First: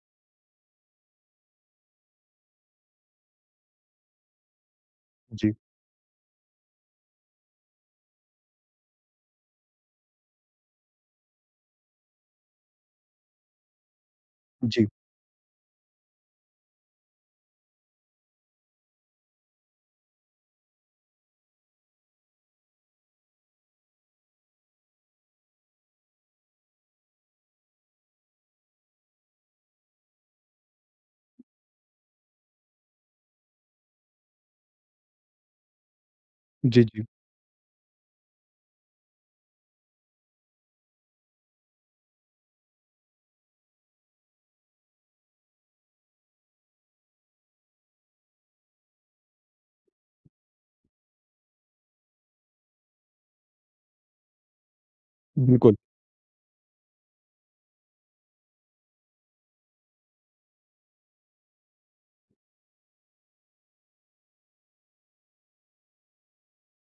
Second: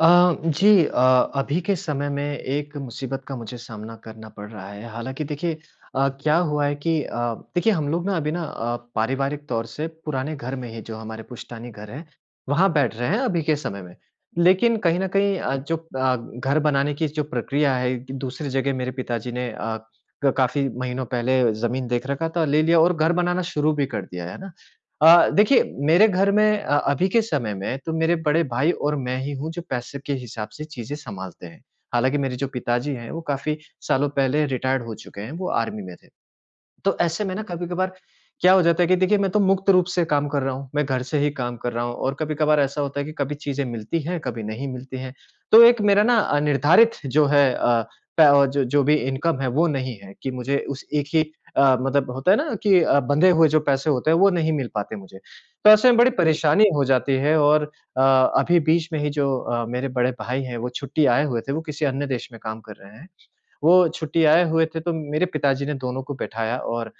जी अभी के समय में एक मुसीबत का मुझे सामना करना पड़ रहा है। हालाँकि जी, देखिए क्या हुआ है कि देखिए हम लोग ना अभी ना पारिवारिक तौर से पुराने घर में ही जो हमारे पुश्तैनी घर है, वहाँ बैठ रहे हैं अभी के समय में। लेकिन जी, कहीं न कहीं जो घर बनाने की जो प्रक्रिया है कि दूसरी जगह मेरे पिताजी ने अ, क काफ़ी महीनों पहले ज़मीन देख रखा था, ले लिया और घर बनाना शुरू भी कर दिया है ना? देखिए मेरे घर में अभी के समय में तो मेरे बड़े भाई और मैं ही हूँ जो पैसे के हिसाब से चीज़ें सँभालते हैं। हालाँकि मेरे जो पिताजी हैं वो काफ़ी सालों पहले रिटायर्ड हो चुके हैं, वो आर्मी में थे। जी, तो जी, ऐसे में ना कभी-कभार क्या हो जाता है कि देखिए मैं तो मुक्त रूप से काम कर रहा हूँ, मैं घर से ही काम कर रहा हूँ और कभी-कभार ऐसा होता है कि कभी चीज़ें मिलती हैं, कभी नहीं मिलती हैं। तो एक मेरा ना निर्धारित जो है अ, प जो जो भी इनकम है वो नहीं है कि मुझे उस एक ही मतलब होता है ना कि बंधे हुए जो पैसे होते हैं वो नहीं मिल पाते मुझे। तो बिल्कुल। ऐसे में बड़ी जी, परेशानी हो जाती है और अभी बीच में ही जो मेरे बड़े भाई हैं वो छुट्टी आए हुए थे, वो किसी अन्य देश में काम कर रहे हैं। वो छुट्टी आए हुए थे तो मेरे पिताजी ने दोनों को बैठाया और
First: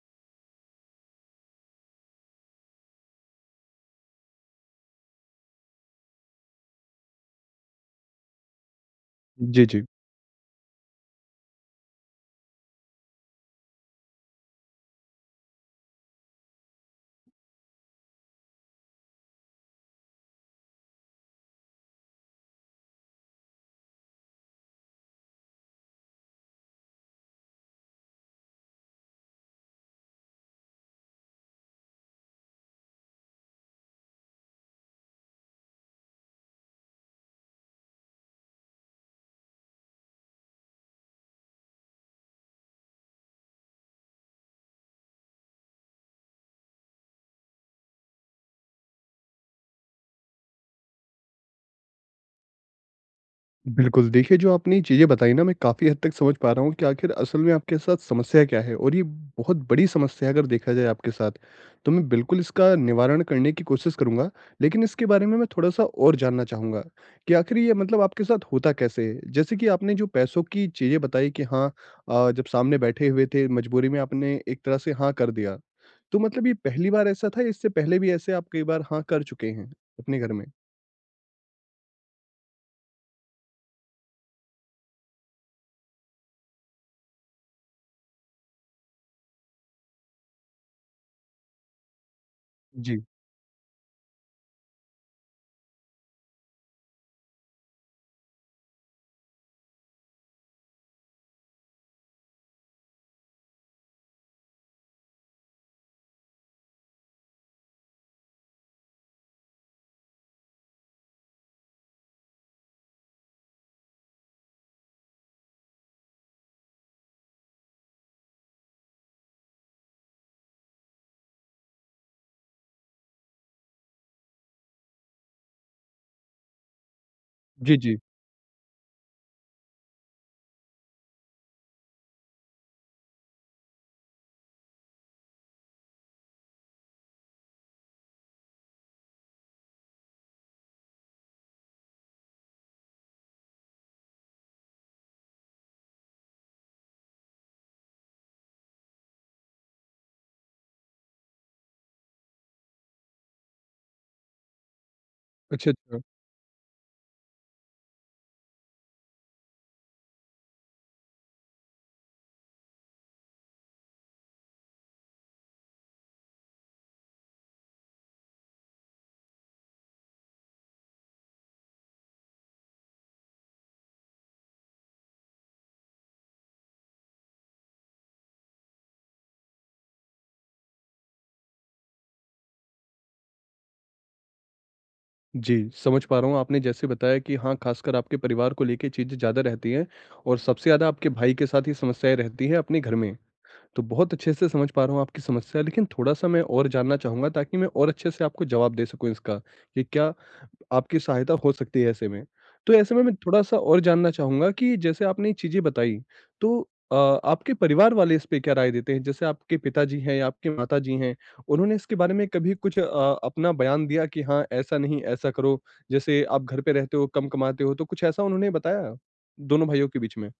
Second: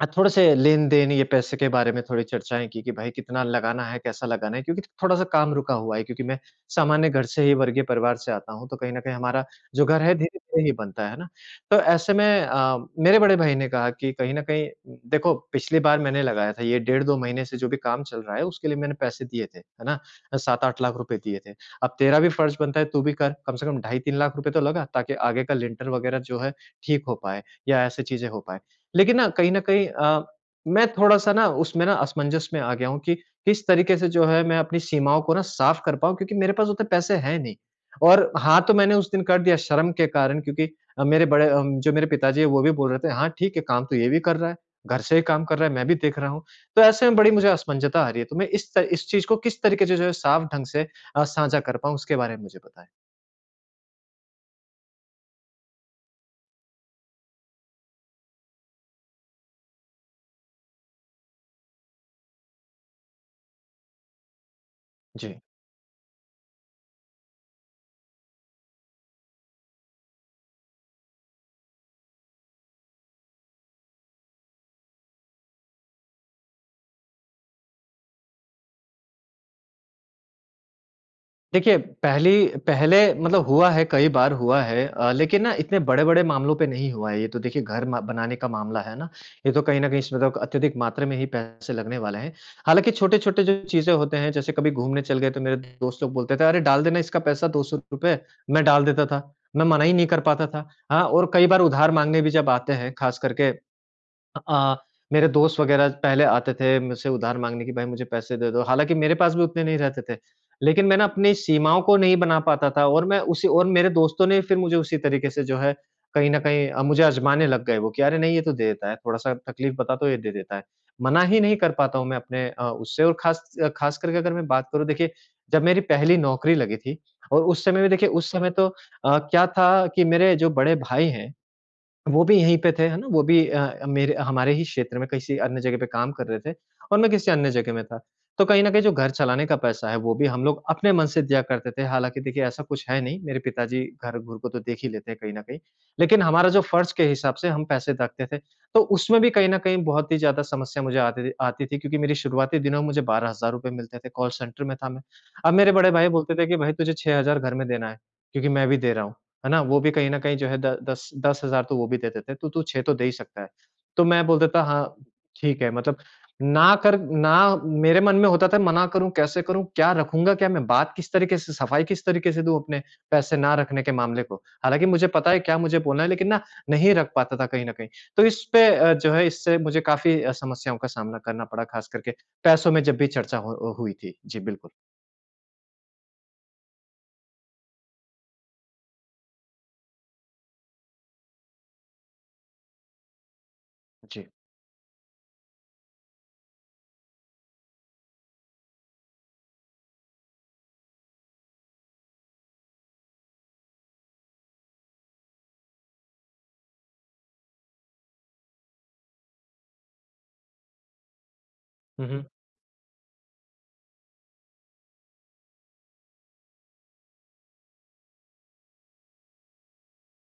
थोड़े से लेन-देन ये पैसे के बारे में थोड़ी चर्चाएँ की कि भाई कितना लगाना है, कैसा लगाना है? क्योंकि थोड़ा-सा काम रुका हुआ है क्योंकि मैं सामान्य घर से ही वर्गीय परिवार से आता हूँ, तो कहीं न कहीं हमारा जी, जी, जो घर है धीरे-धीरे ही बनता है ना? तो ऐसे में मेरे बड़े भाई ने कहा कि कहीं न कहीं देखो पिछली बार मैंने लगाया था, ये डेढ़ 2 महीने से जो भी काम चल रहा है उसके लिए मैंने पैसे दिए थे, है ना? 7-8 लाख रुपए दिए थे। अब तेरा भी फर्ज़ बनता है तू भी कर, कम से कम ढाई 3 लाख रुपए तो लगा ताकि आगे का लिंटर वगैरह जो है ठीक हो पाए या ऐसी चीज़ें हो पाएँ। लेकिन ना कहीं न कहीं मैं थोड़ा-सा ना उसमें ना असमंजस में आ गया हूँ कि किस तरीके से जो है मैं अपनी सीमाओं को ना साफ़ कर पाऊँ क्योंकि मेरे पास उतने पैसे हैं नहीं। और हाँ, तो मैंने उस दिन कर दिया शर्म के कारण क्योंकि जो मेरे पिताजी हैं वो भी बोल रहे थे, "हाँ, ठीक है काम तो ये भी कर रहा है, घर से ही काम कर रहा है, मैं भी देख रहा हूँ।" तो ऐसे में बड़ी मुझे असमंजता आ रही है। तो मैं इस चीज़ को किस तरीके से जो है साफ़ ढंग से साझा कर पाऊँ उसके बारे में मुझे बताएँ? बिल्कुल। देखिए, जो आपने ये चीज़ें बताई ना, मैं काफ़ी हद तक समझ पा रहा हूँ कि आखिर असल में आपके साथ समस्या क्या है और ये बहुत बड़ी समस्या है अगर देखा जाए आपके साथ। तो मैं बिल्कुल इसका निवारण करने की कोशिश करूँगा, लेकिन इसके बारे में जी। मैं थोड़ा-सा और जानना चाहूँगा कि आखिर ये मतलब आपके साथ होता कैसे है? जैसे कि आपने जो पैसों की चीज़ें बताई कि हाँ जब सामने बैठे हुए थे, मजबूरी में आपने एक तरह से हाँ कर दिया। तो मतलब ये पहली बार ऐसा था या इससे पहले भी ऐसे आप कई बार हाँ कर चुके हैं अपने घर में? देखिए, पहली पहले मतलब हुआ है, कई बार हुआ है लेकिन ना इतने बड़े-बड़े मामलों पे नहीं हुआ है। ये तो देखिए घर म बनाने का मामला है ना, ये तो कहीं न कहीं इसमें तो अत्यधिक मात्रा में ही पैसे लगने वाले हैं। हालाँकि जी। छोटे-छोटे जो चीज़ें होते हैं, जैसे कभी घूमने चल गए तो मेरे दोस्त लोग बोलते थे, "अरे! डाल देना इसका पैसा ₹200।" मैं डाल देता था, मैं मना ही नहीं कर पाता था। हाँ, और कई बार उधार माँगने भी जब आते हैं, ख़ास करके अ अ, मेरे दोस्त वगैरह पहले आते थे मुझसे उधार माँगने कि भाई मुझे पैसे दे दो, हालाँकि मेरे पास भी उतने नहीं रहते थे। लेकिन मैं ना अपनी सीमाओं को नहीं बना पाता था और मैं उसी और मेरे दोस्तों ने फिर मुझे उसी तरीके से जो है कहीं न कहीं मुझे आज़माने लग गए वो कि अरे नहीं ये तो दे देता है, थोड़ा-सा तकलीफ़ बता तो ये दे देता है। मना ही नहीं कर पाता हूँ मैं अपने उससे और ख़ास ख़ास करके अगर मैं बात करूँ देखिए, जब मेरी पहली नौकरी लगी थी और उस जी, समय में जी। देखिए उस समय तो क्या था कि मेरे जो बड़े भाई हैं वो भी यहीं पे थे, है ना? वो भी अ, मेरे हमारे ही क्षेत्र में किसी अन्य जगह पे काम कर रहे थे और मैं किसी अन्य जगह में था। तो कहीं न कहीं जो घर चलाने का पैसा है, वो भी हम लोग अपने मन से दिया करते थे। हालाँकि देखिए ऐसा कुछ है नहीं, मेरे पिताजी घर-घूर को तो देख ही लेते हैं कहीं न कहीं। लेकिन हमारा जो फ़र्ज़ के हिसाब से हम पैसे रखते थे, तो उसमें भी कहीं न कहीं बहुत ही ज़्यादा समस्या मुझे आती थी क्योंकि मेरी शुरुआती दिनों में मुझे ₹12,000 मिलते थे, कॉल सेंटर में था मैं। अब अच्छा, मेरे बड़े अच्छा। भाई बोलते थे कि, "भाई तुझे 6,000 घर में देना है, क्योंकि मैं भी दे रहा हूँ।" है ना? वो भी कहीं न कहीं जो है द दस 10,000 तो वो भी देते थे, तो तू 6 तो दे ही सकता है। तो मैं बोलता था हाँ, ठीक है मतलब ना कर ना मेरे मन में होता था मना करूँ, कैसे करूँ, क्या रखूँगा क्या मैं? बात किस तरीके से सफाई किस तरीके से दूँ अपने पैसे ना रखने के मामले को? हालाँकि मुझे पता है क्या मुझे बोलना है लेकिन ना नहीं रख पाता था कहीं न कहीं। तो इस पे जो है इससे मुझे काफ़ी समस्याओं का सामना करना पड़ा ख़ास करके पैसों में जब भी चर्चा हो हुई थी। जी, बिल्कुल। जी, समझ पा रहा हूँ आपने जैसे बताया कि हाँ, खासकर आपके परिवार को लेके चीज़ें ज़्यादा रहती हैं और सबसे ज़्यादा आपके भाई के साथ ये समस्याएँ रहती हैं अपने घर में। तो बहुत जी। अच्छे से समझ पा रहा हूँ आपकी समस्या लेकिन थोड़ा-सा मैं और जानना चाहूँगा ताकि मैं और अच्छे से आपको जवाब दे सकूँ इसका, कि क्या आपकी सहायता हो सकती है ऐसे में। तो ऐसे में मैं थोड़ा-सा और जानना चाहूँगा कि जैसे आपने ये चीज़ें बताई, तो आपके परिवार वाले इस पे क्या राय देते हैं? जैसे आपके पिताजी हैं या आपके माताजी हैं, उन्होंने इसके हुँ, बारे हुँ। में कभी कुछ अपना बयान दिया कि हाँ, ऐसा नहीं, ऐसा करो? जैसे आप घर पे रहते हो, कम कमाते हो, तो कुछ ऐसा उन्होंने बताया दोनों भाइयों के बीच में?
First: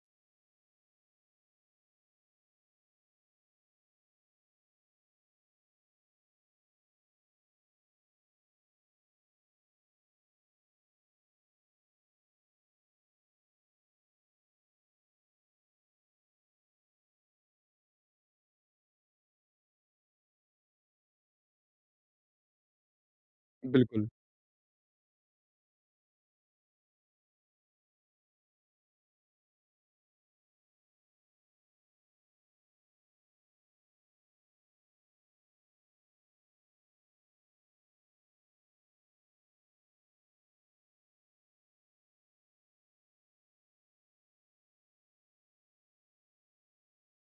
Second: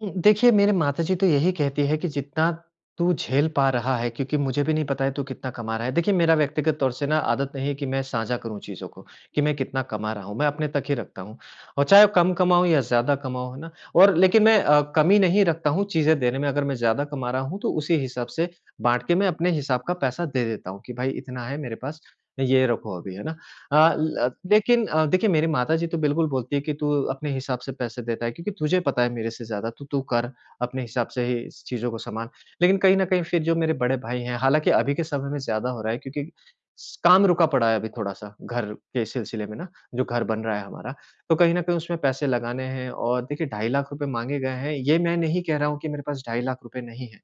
देखिए मेरे माताजी तो यही कहती है कि जितना तू झेल पा रहा है क्योंकि मुझे भी नहीं पता है तू कितना कमा रहा है। देखिए मेरा व्यक्तिगत तौर से ना आदत नहीं है कि मैं साझा करूँ चीज़ों को, कि मैं कितना कमा रहा हूँ, मैं अपने तक ही रखता हूँ। और चाहे वो कम कमाऊँ या ज़्यादा कमाऊँ, है ना? और लेकिन मैं कमी नहीं रखता हूँ चीज़ें देने में, अगर मैं ज़्यादा कमा रहा हूँ तो उसी हिसाब से बाँट के मैं अपने हिसाब का पैसा दे देता हूँ कि भाई इतना है मेरे पास, ये रखो अभी, है ना? बिल्कुल। देखिए मेरी माताजी तो बिल्कुल बोलती है कि तू अपने हिसाब से पैसे देता है क्योंकि तुझे पता है मेरे से ज़्यादा तो तू कर अपने हिसाब से ही इस चीज़ों को सँभाल। लेकिन कहीं न कहीं फिर जो मेरे बड़े भाई हैं, हालाँकि अभी के समय में ज़्यादा हो रहा है क्योंकि स काम रुका पड़ा है अभी थोड़ा-सा घर के सिलसिले में ना, जो घर बन रहा है हमारा। तो कहीं न कहीं उसमें पैसे लगाने हैं और देखिए ₹2.5 लाख रुपए माँगे गए हैं, ये मैं नहीं कह रहा हूँ कि मेरे पास ₹2.5 लाख रुपए नहीं है।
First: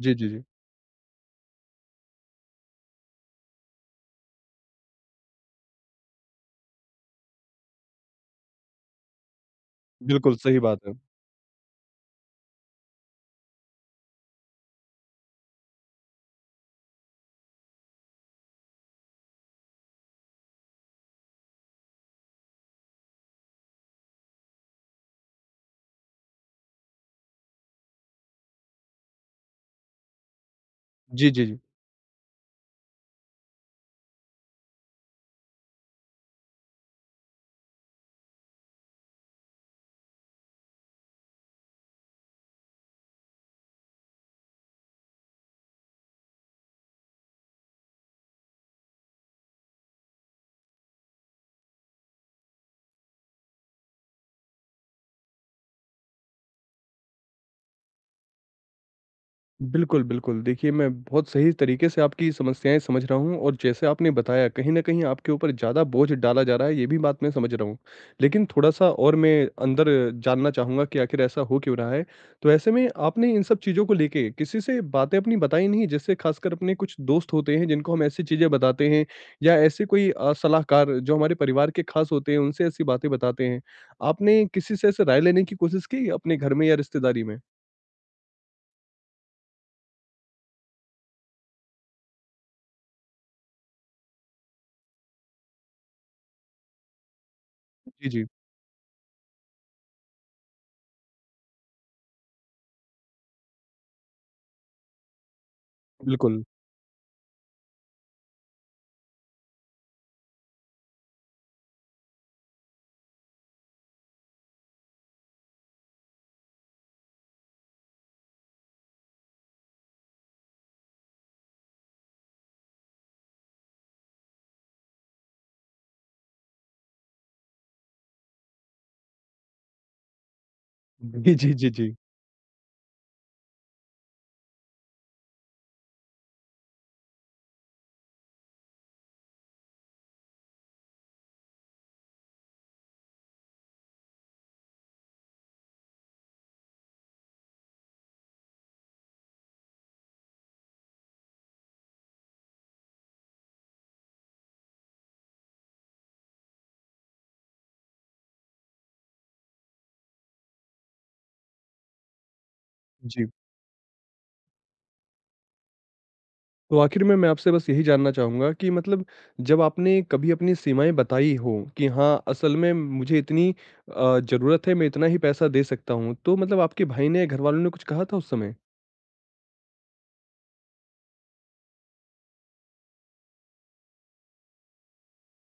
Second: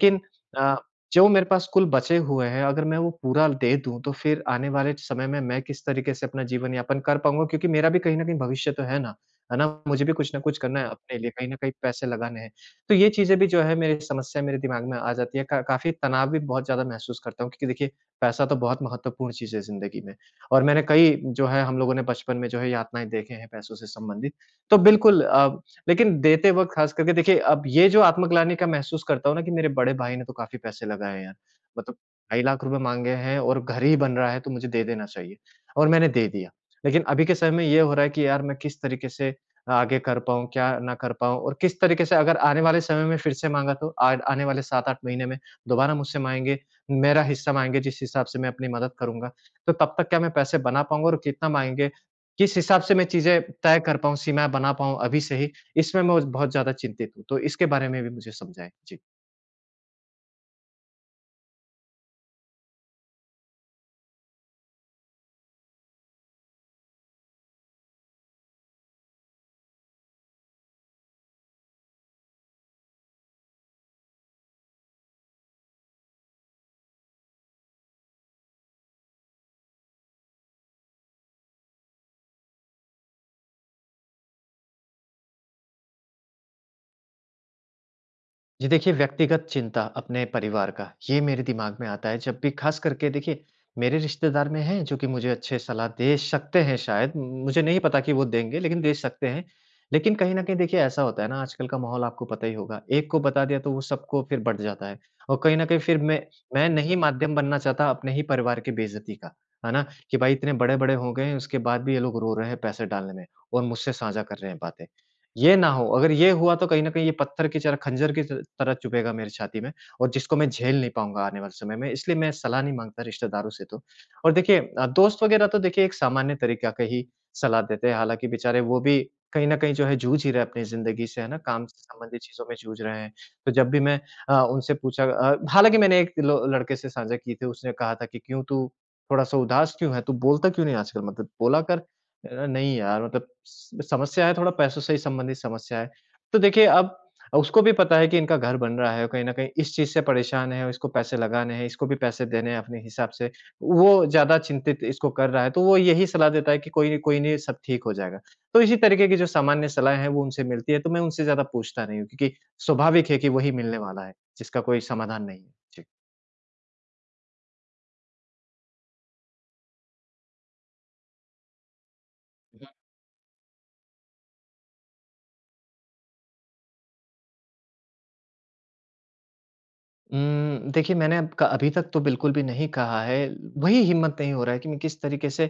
जी, जी, जी। अ, जो मेरे पास कुल बचे हुए हैं, अगर मैं वो पूरा दे दूँ, तो फिर आने वाले समय में मैं किस तरीके से अपना जीवन यापन कर पाऊँगा? क्योंकि मेरा भी कहीं न कहीं भविष्य तो है ना, है ना? मुझे भी कुछ बिल्कुल, न कुछ सही करना बात है है। अपने लिए, कहीं न कहीं पैसे लगाने हैं। तो ये चीज़ें भी जो है मेरी समस्या मेरे दिमाग में आ जाती है। का काफ़ी तनाव भी बहुत ज़्यादा महसूस करता हूँ, क्योंकि देखिए पैसा तो बहुत महत्वपूर्ण चीज़ है ज़िंदगी में और मैंने कई जो है हम लोगों ने बचपन में जो है यातनाएँ देखे हैं पैसों से संबंधित। तो बिल्कुल लेकिन देते वक़्त ख़ास करके देखिए, अब ये जो आत्मग्लानि का महसूस करता हूँ ना कि मेरे बड़े भाई ने तो काफ़ी पैसे लगाए हैं जी, यार। जी, जी। मतलब ₹2,00,000 माँगे हैं और घर ही बन रहा है तो मुझे दे देना चाहिए और मैंने दे दिया। लेकिन अभी के समय में ये हो रहा है कि यार मैं किस तरीके से आगे कर पाऊँ, क्या ना कर पाऊँ और किस तरीके से अगर आने वाले समय में फिर से माँगा तो आ आने वाले 7-8 महीने में दोबारा मुझसे माँगेंगे, मेरा हिस्सा माँगेंगे जिस हिसाब से मैं अपनी मदद करूँगा। तो तब तक क्या मैं पैसे बना पाऊँगा और कितना माँगेंगे, किस हिसाब से मैं चीज़ें तय कर पाऊँ, सीमाएँ बना पाऊँ अभी से ही इसमें मैं बहुत ज़्यादा चिंतित हूँ, तो इसके बारे में भी मुझे समझाएँ? जी। बिल्कुल, बिल्कुल। देखिए, मैं बहुत सही तरीके से आपकी समस्याएँ समझ रहा हूँ और जैसे आपने बताया कहीं न कहीं आपके ऊपर ज़्यादा बोझ डाला जा रहा है, ये भी बात मैं समझ रहा हूँ। लेकिन थोड़ा-सा और मैं अंदर जानना चाहूँगा कि आखिर ऐसा हो क्यों रहा है? तो ऐसे में आपने इन सब चीज़ों को लेके किसी से बातें अपनी बताई नहीं? जैसे खासकर अपने कुछ दोस्त होते हैं जिनको हम ऐसी चीज़ें बताते हैं या ऐसे कोई सलाहकार जो हमारे परिवार के खास होते हैं, उनसे ऐसी बातें बताते हैं। आपने किसी से ऐसे राय लेने की कोशिश की अपने घर में या रिश्तेदारी में? जी, देखिए व्यक्तिगत चिंता अपने परिवार का, ये मेरे दिमाग में आता है जब भी ख़ास करके देखिए मेरे रिश्तेदार में हैं जो कि मुझे अच्छे सलाह दे सकते हैं शायद, मुझे नहीं पता जी, कि वो जी। देंगे लेकिन दे सकते हैं। लेकिन कहीं न कहीं देखिए ऐसा होता है ना आजकल का माहौल आपको पता ही होगा, एक को बता दिया तो वो सबको फिर बँट जाता है और कहीं न कहीं फिर मैं बिल्कुल। मैं नहीं माध्यम बनना चाहता अपने ही परिवार की बेइज़्ज़ती का, है ना? कि भाई इतने बड़े-बड़े हो गए हैं उसके बाद भी ये लोग रो रहे हैं पैसे डालने में और मुझसे साझा कर रहे हैं बातें। ये ना हो, अगर ये हुआ तो कहीं न कहीं ये पत्थर की चर खंजर की त तरह चुभेगा मेरी छाती में और जिसको मैं झेल नहीं पाऊँगा आने वाले समय में, इसलिए मैं सलाह नहीं माँगता रिश्तेदारों से तो। और देखिए दोस्त वगैरह तो देखिए एक सामान्य तरीका का ही सलाह देते हैं, हालाँकि बेचारे वो भी कहीं न कहीं जो है जूझ ही रहे हैं अपनी ज़िंदगी से, है जी, ना? जी, काम जी, से जी। संबंधित चीज़ों में जूझ रहे हैं। तो जब भी मैं उनसे पूछा हालाँकि मैंने एक लो लड़के से साझा की थी, उसने कहा था कि, "क्यों तू थोड़ा-सा उदास क्यों है? तू बोलता क्यों नहीं आजकल? मतलब बोला कर नहीं यार मतलब स समस्या है थोड़ा पैसों से ही संबंधित समस्या है। तो देखिए अब उसको भी पता है कि इनका घर बन रहा है, कहीं न कहीं इस चीज़ से परेशान है, इसको पैसे लगाने हैं, इसको भी पैसे देने हैं अपने हिसाब से। वो ज़्यादा चिंतित इसको कर रहा है, तो वो यही सलाह देता है कि कोई नहीं सब ठीक हो जाएगा। तो इसी तरीके की जो सामान्य सलाह है वो उनसे मिलती है, तो मैं उनसे ज़्यादा पूछता नहीं हूँ क्योंकि स्वाभाविक है जी, कि वही मिलने वाला है, जिसका कोई समाधान नहीं है। जी। तो आखिर में मैं आपसे बस यही जानना चाहूँगा कि मतलब जब आपने कभी अपनी सीमाएँ बताई हों कि हाँ, असल हुँ। में मुझे इतनी ज़रूरत है, मैं इतना ही पैसा दे सकता हूँ, तो मतलब आपके भाई ने, घरवालों ने कुछ कहा था उस समय? देखिए मैंने अब क अभी तक तो बिल्कुल भी नहीं कहा है, वही हिम्मत नहीं हो रहा है कि मैं किस तरीके से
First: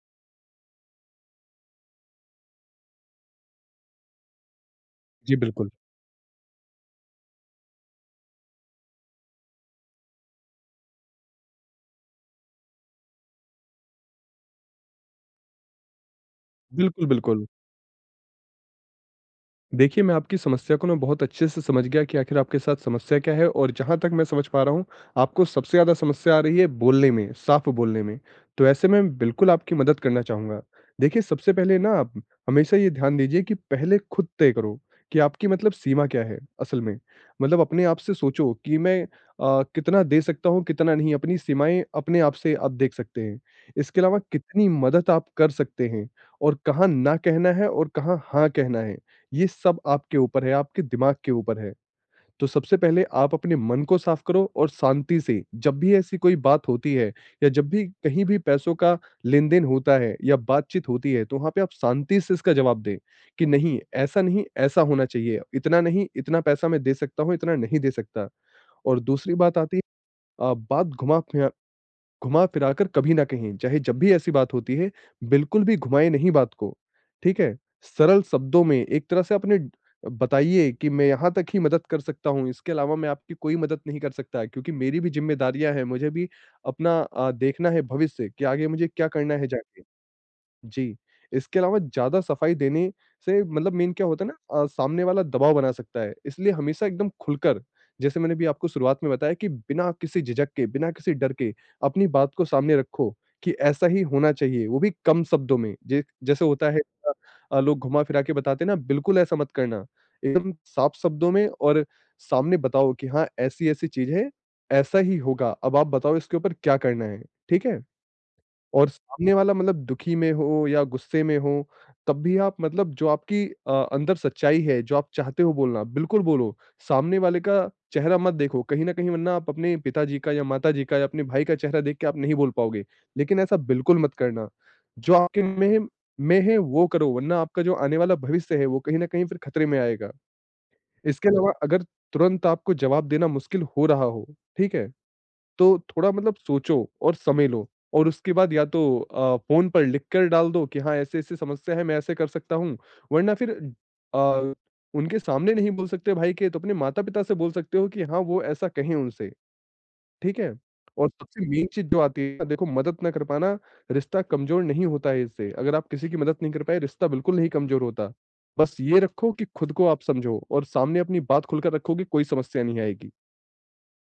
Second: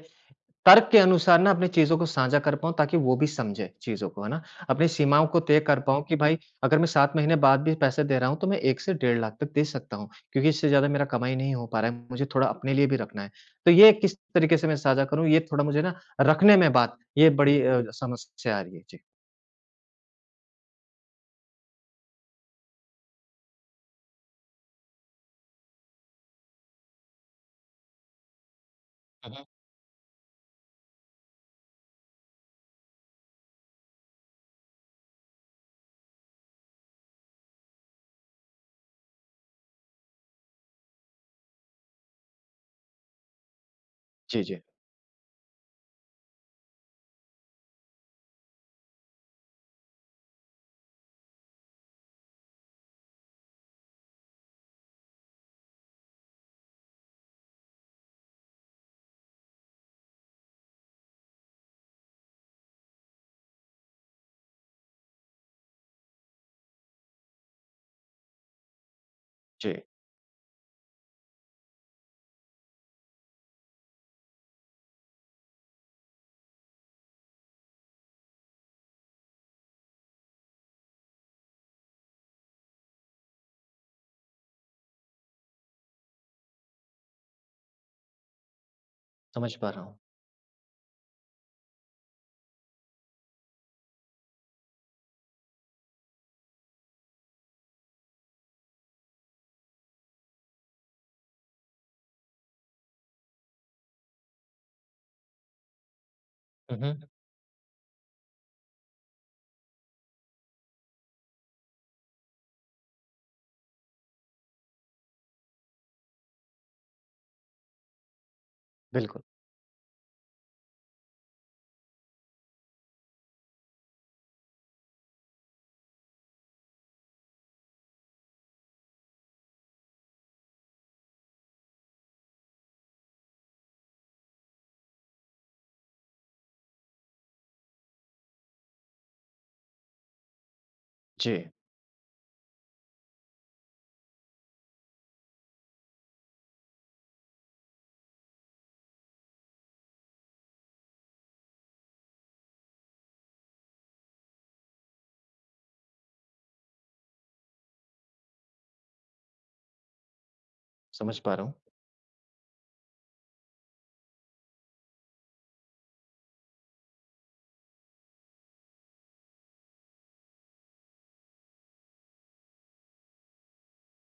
तर्क के अनुसार ना अपनी चीज़ों को साझा कर पाऊँ ताकि वो भी समझे चीज़ों को, है ना? अपनी सीमाओं जी, को तय बिल्कुल। कर पाऊँ कि भाई अगर मैं 7 महीने बाद भी पैसे दे रहा हूँ तो मैं 1 से डेढ़ लाख तक दे सकता हूँ, क्योंकि इससे ज़्यादा मेरा कमाई नहीं हो पा रहा है, मुझे थोड़ा अपने लिए भी रखना है। तो ये किस तरीके से मैं साझा करूँ ये थोड़ा मुझे ना रखने में बात बिल्कुल, ये बिल्कुल। बड़ी समस्या आ रही है। जी। देखिए, मैं आपकी समस्या को ना बहुत अच्छे से समझ गया कि आखिर आपके साथ समस्या क्या है और जहाँ तक मैं समझ पा रहा हूँ, आपको सबसे ज़्यादा समस्या आ रही है बोलने में, साफ बोलने में। तो ऐसे में मैं हुँ, हुँ। बिल्कुल आपकी मदद करना चाहूँगा। देखिए, सबसे पहले ना आप हमेशा ये ध्यान दीजिए कि पहले खुद तय करो कि आपकी मतलब सीमा क्या है असल में। मतलब अपने आप से सोचो कि मैं कितना दे सकता हूँ, कितना नहीं। अपनी सीमाएँ अपने आप से आप देख सकते हैं। इसके अलावा जी, जी। कितनी मदद आप कर सकते हैं और कहाँ ना कहना है और कहाँ हाँ कहना है। ये सब आपके ऊपर है, आपके दिमाग के ऊपर है। तो सबसे पहले आप अपने मन को साफ करो और शांति से जब भी ऐसी कोई बात होती है या जब भी कहीं भी पैसों का लेन-देन होता है या बातचीत होती है, तो वहाँ पे आप शांति से इसका जवाब दें कि नहीं, ऐसा नहीं, ऐसा होना चाहिए। इतना नहीं, इतना पैसा मैं दे सकता हूँ, इतना नहीं दे सकता। और दूसरी बात जी, आती है बात घुमा-फिरा कर कभी ना कहें, चाहे जब भी ऐसी बात होती है, बिल्कुल भी घुमाएँ नहीं बात को, ठीक है? सरल शब्दों में एक तरह से अपने बताइए कि मैं यहाँ तक ही मदद कर सकता हूँ, इसके अलावा मैं आपकी कोई मदद नहीं कर सकता क्योंकि मेरी भी ज़िम्मेदारियाँ हैं, मुझे भी अपना देखना है भविष्य कि आगे मुझे क्या करना है समझ पा जाके। रहा हूँ। जी, इसके अलावा ज़्यादा सफाई देने से मतलब मेन क्या होता है ना सामने वाला दबाव बना सकता है, इसलिए हमेशा एकदम खुलकर जैसे मैंने अभी आपको शुरुआत में बताया कि बिना किसी झिझक के, बिना किसी डर के अपनी बात को सामने रखो कि ऐसा ही होना चाहिए, वो भी कम शब्दों में। जे जैसे होता हुँ, है हुँ। अ लोग घुमा-फिरा के बताते हैं ना, बिल्कुल ऐसा मत करना। एकदम साफ शब्दों में और सामने बताओ कि हाँ, ऐसी-ऐसी चीज़ है, ऐसा ही होगा, अब आप बताओ इसके ऊपर क्या करना है, ठीक है? और बिल्कुल। सामने वाला मतलब दुखी में हो या गुस्से में हो, तब भी आप मतलब जो आपकी अंदर सच्चाई है, जो आप चाहते हो बोलना, बिल्कुल बोलो। सामने वाले का चेहरा मत देखो, कहीं न कहीं वरना आप अपने पिताजी का या माताजी का या अपने भाई का चेहरा देख के आप नहीं बोल पाओगे। लेकिन ऐसा बिल्कुल मत करना। जो आपके में है वो करो, वरना आपका जो आने वाला भविष्य है, वो कहीं न कहीं फिर खतरे में आएगा। इसके जी, अलावा अगर तुरंत आपको जवाब देना मुश्किल हो रहा हो, ठीक है? तो थोड़ा मतलब सोचो और समय लो और उसके बाद या तो फ़ोन पर लिख कर डाल दो कि हाँ, ऐसे-ऐसे समस्या है, मैं ऐसे कर सकता हूँ। वरना फिर अ, उनके सामने नहीं बोल सकते भाई के, तो अपने माता-पिता से बोल सकते हो कि हाँ, वो ऐसा कहें उनसे, ठीक है? और समझ पा रहा सबसे मेन हूँ। चीज़ जो आती है ना, देखो मदद ना कर पाना, रिश्ता कमज़ोर नहीं होता है इससे। अगर आप किसी की मदद नहीं कर पाए, रिश्ता बिल्कुल नहीं कमज़ोर होता। बस ये रखो कि खुद को आप समझो और सामने अपनी बात खुलकर रखो कि कोई समस्या नहीं आएगी।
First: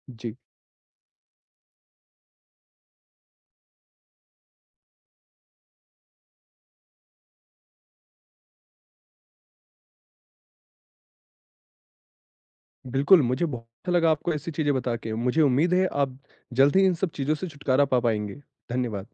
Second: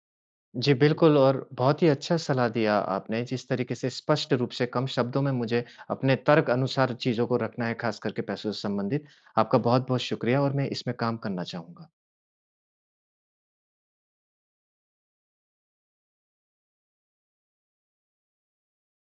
जी। जी, बिल्कुल और बहुत ही अच्छा सलाह दिया आपने, जिस तरीके से स्पष्ट रूप से कम शब्दों में मुझे अपने तर्क अनुसार चीज़ों को रखना है, ख़ास करके पैसों से संबंधित। आपका बहुत-बहुत शुक्रिया और मैं इसमें काम करना चाहूँगा। बिल्कुल, मुझे बहुत अच्छा लगा आपको ऐसी चीज़ें बता के। मुझे उम्मीद है आप जल्द ही इन सब चीज़ों से छुटकारा पा पाएँगे। धन्यवाद।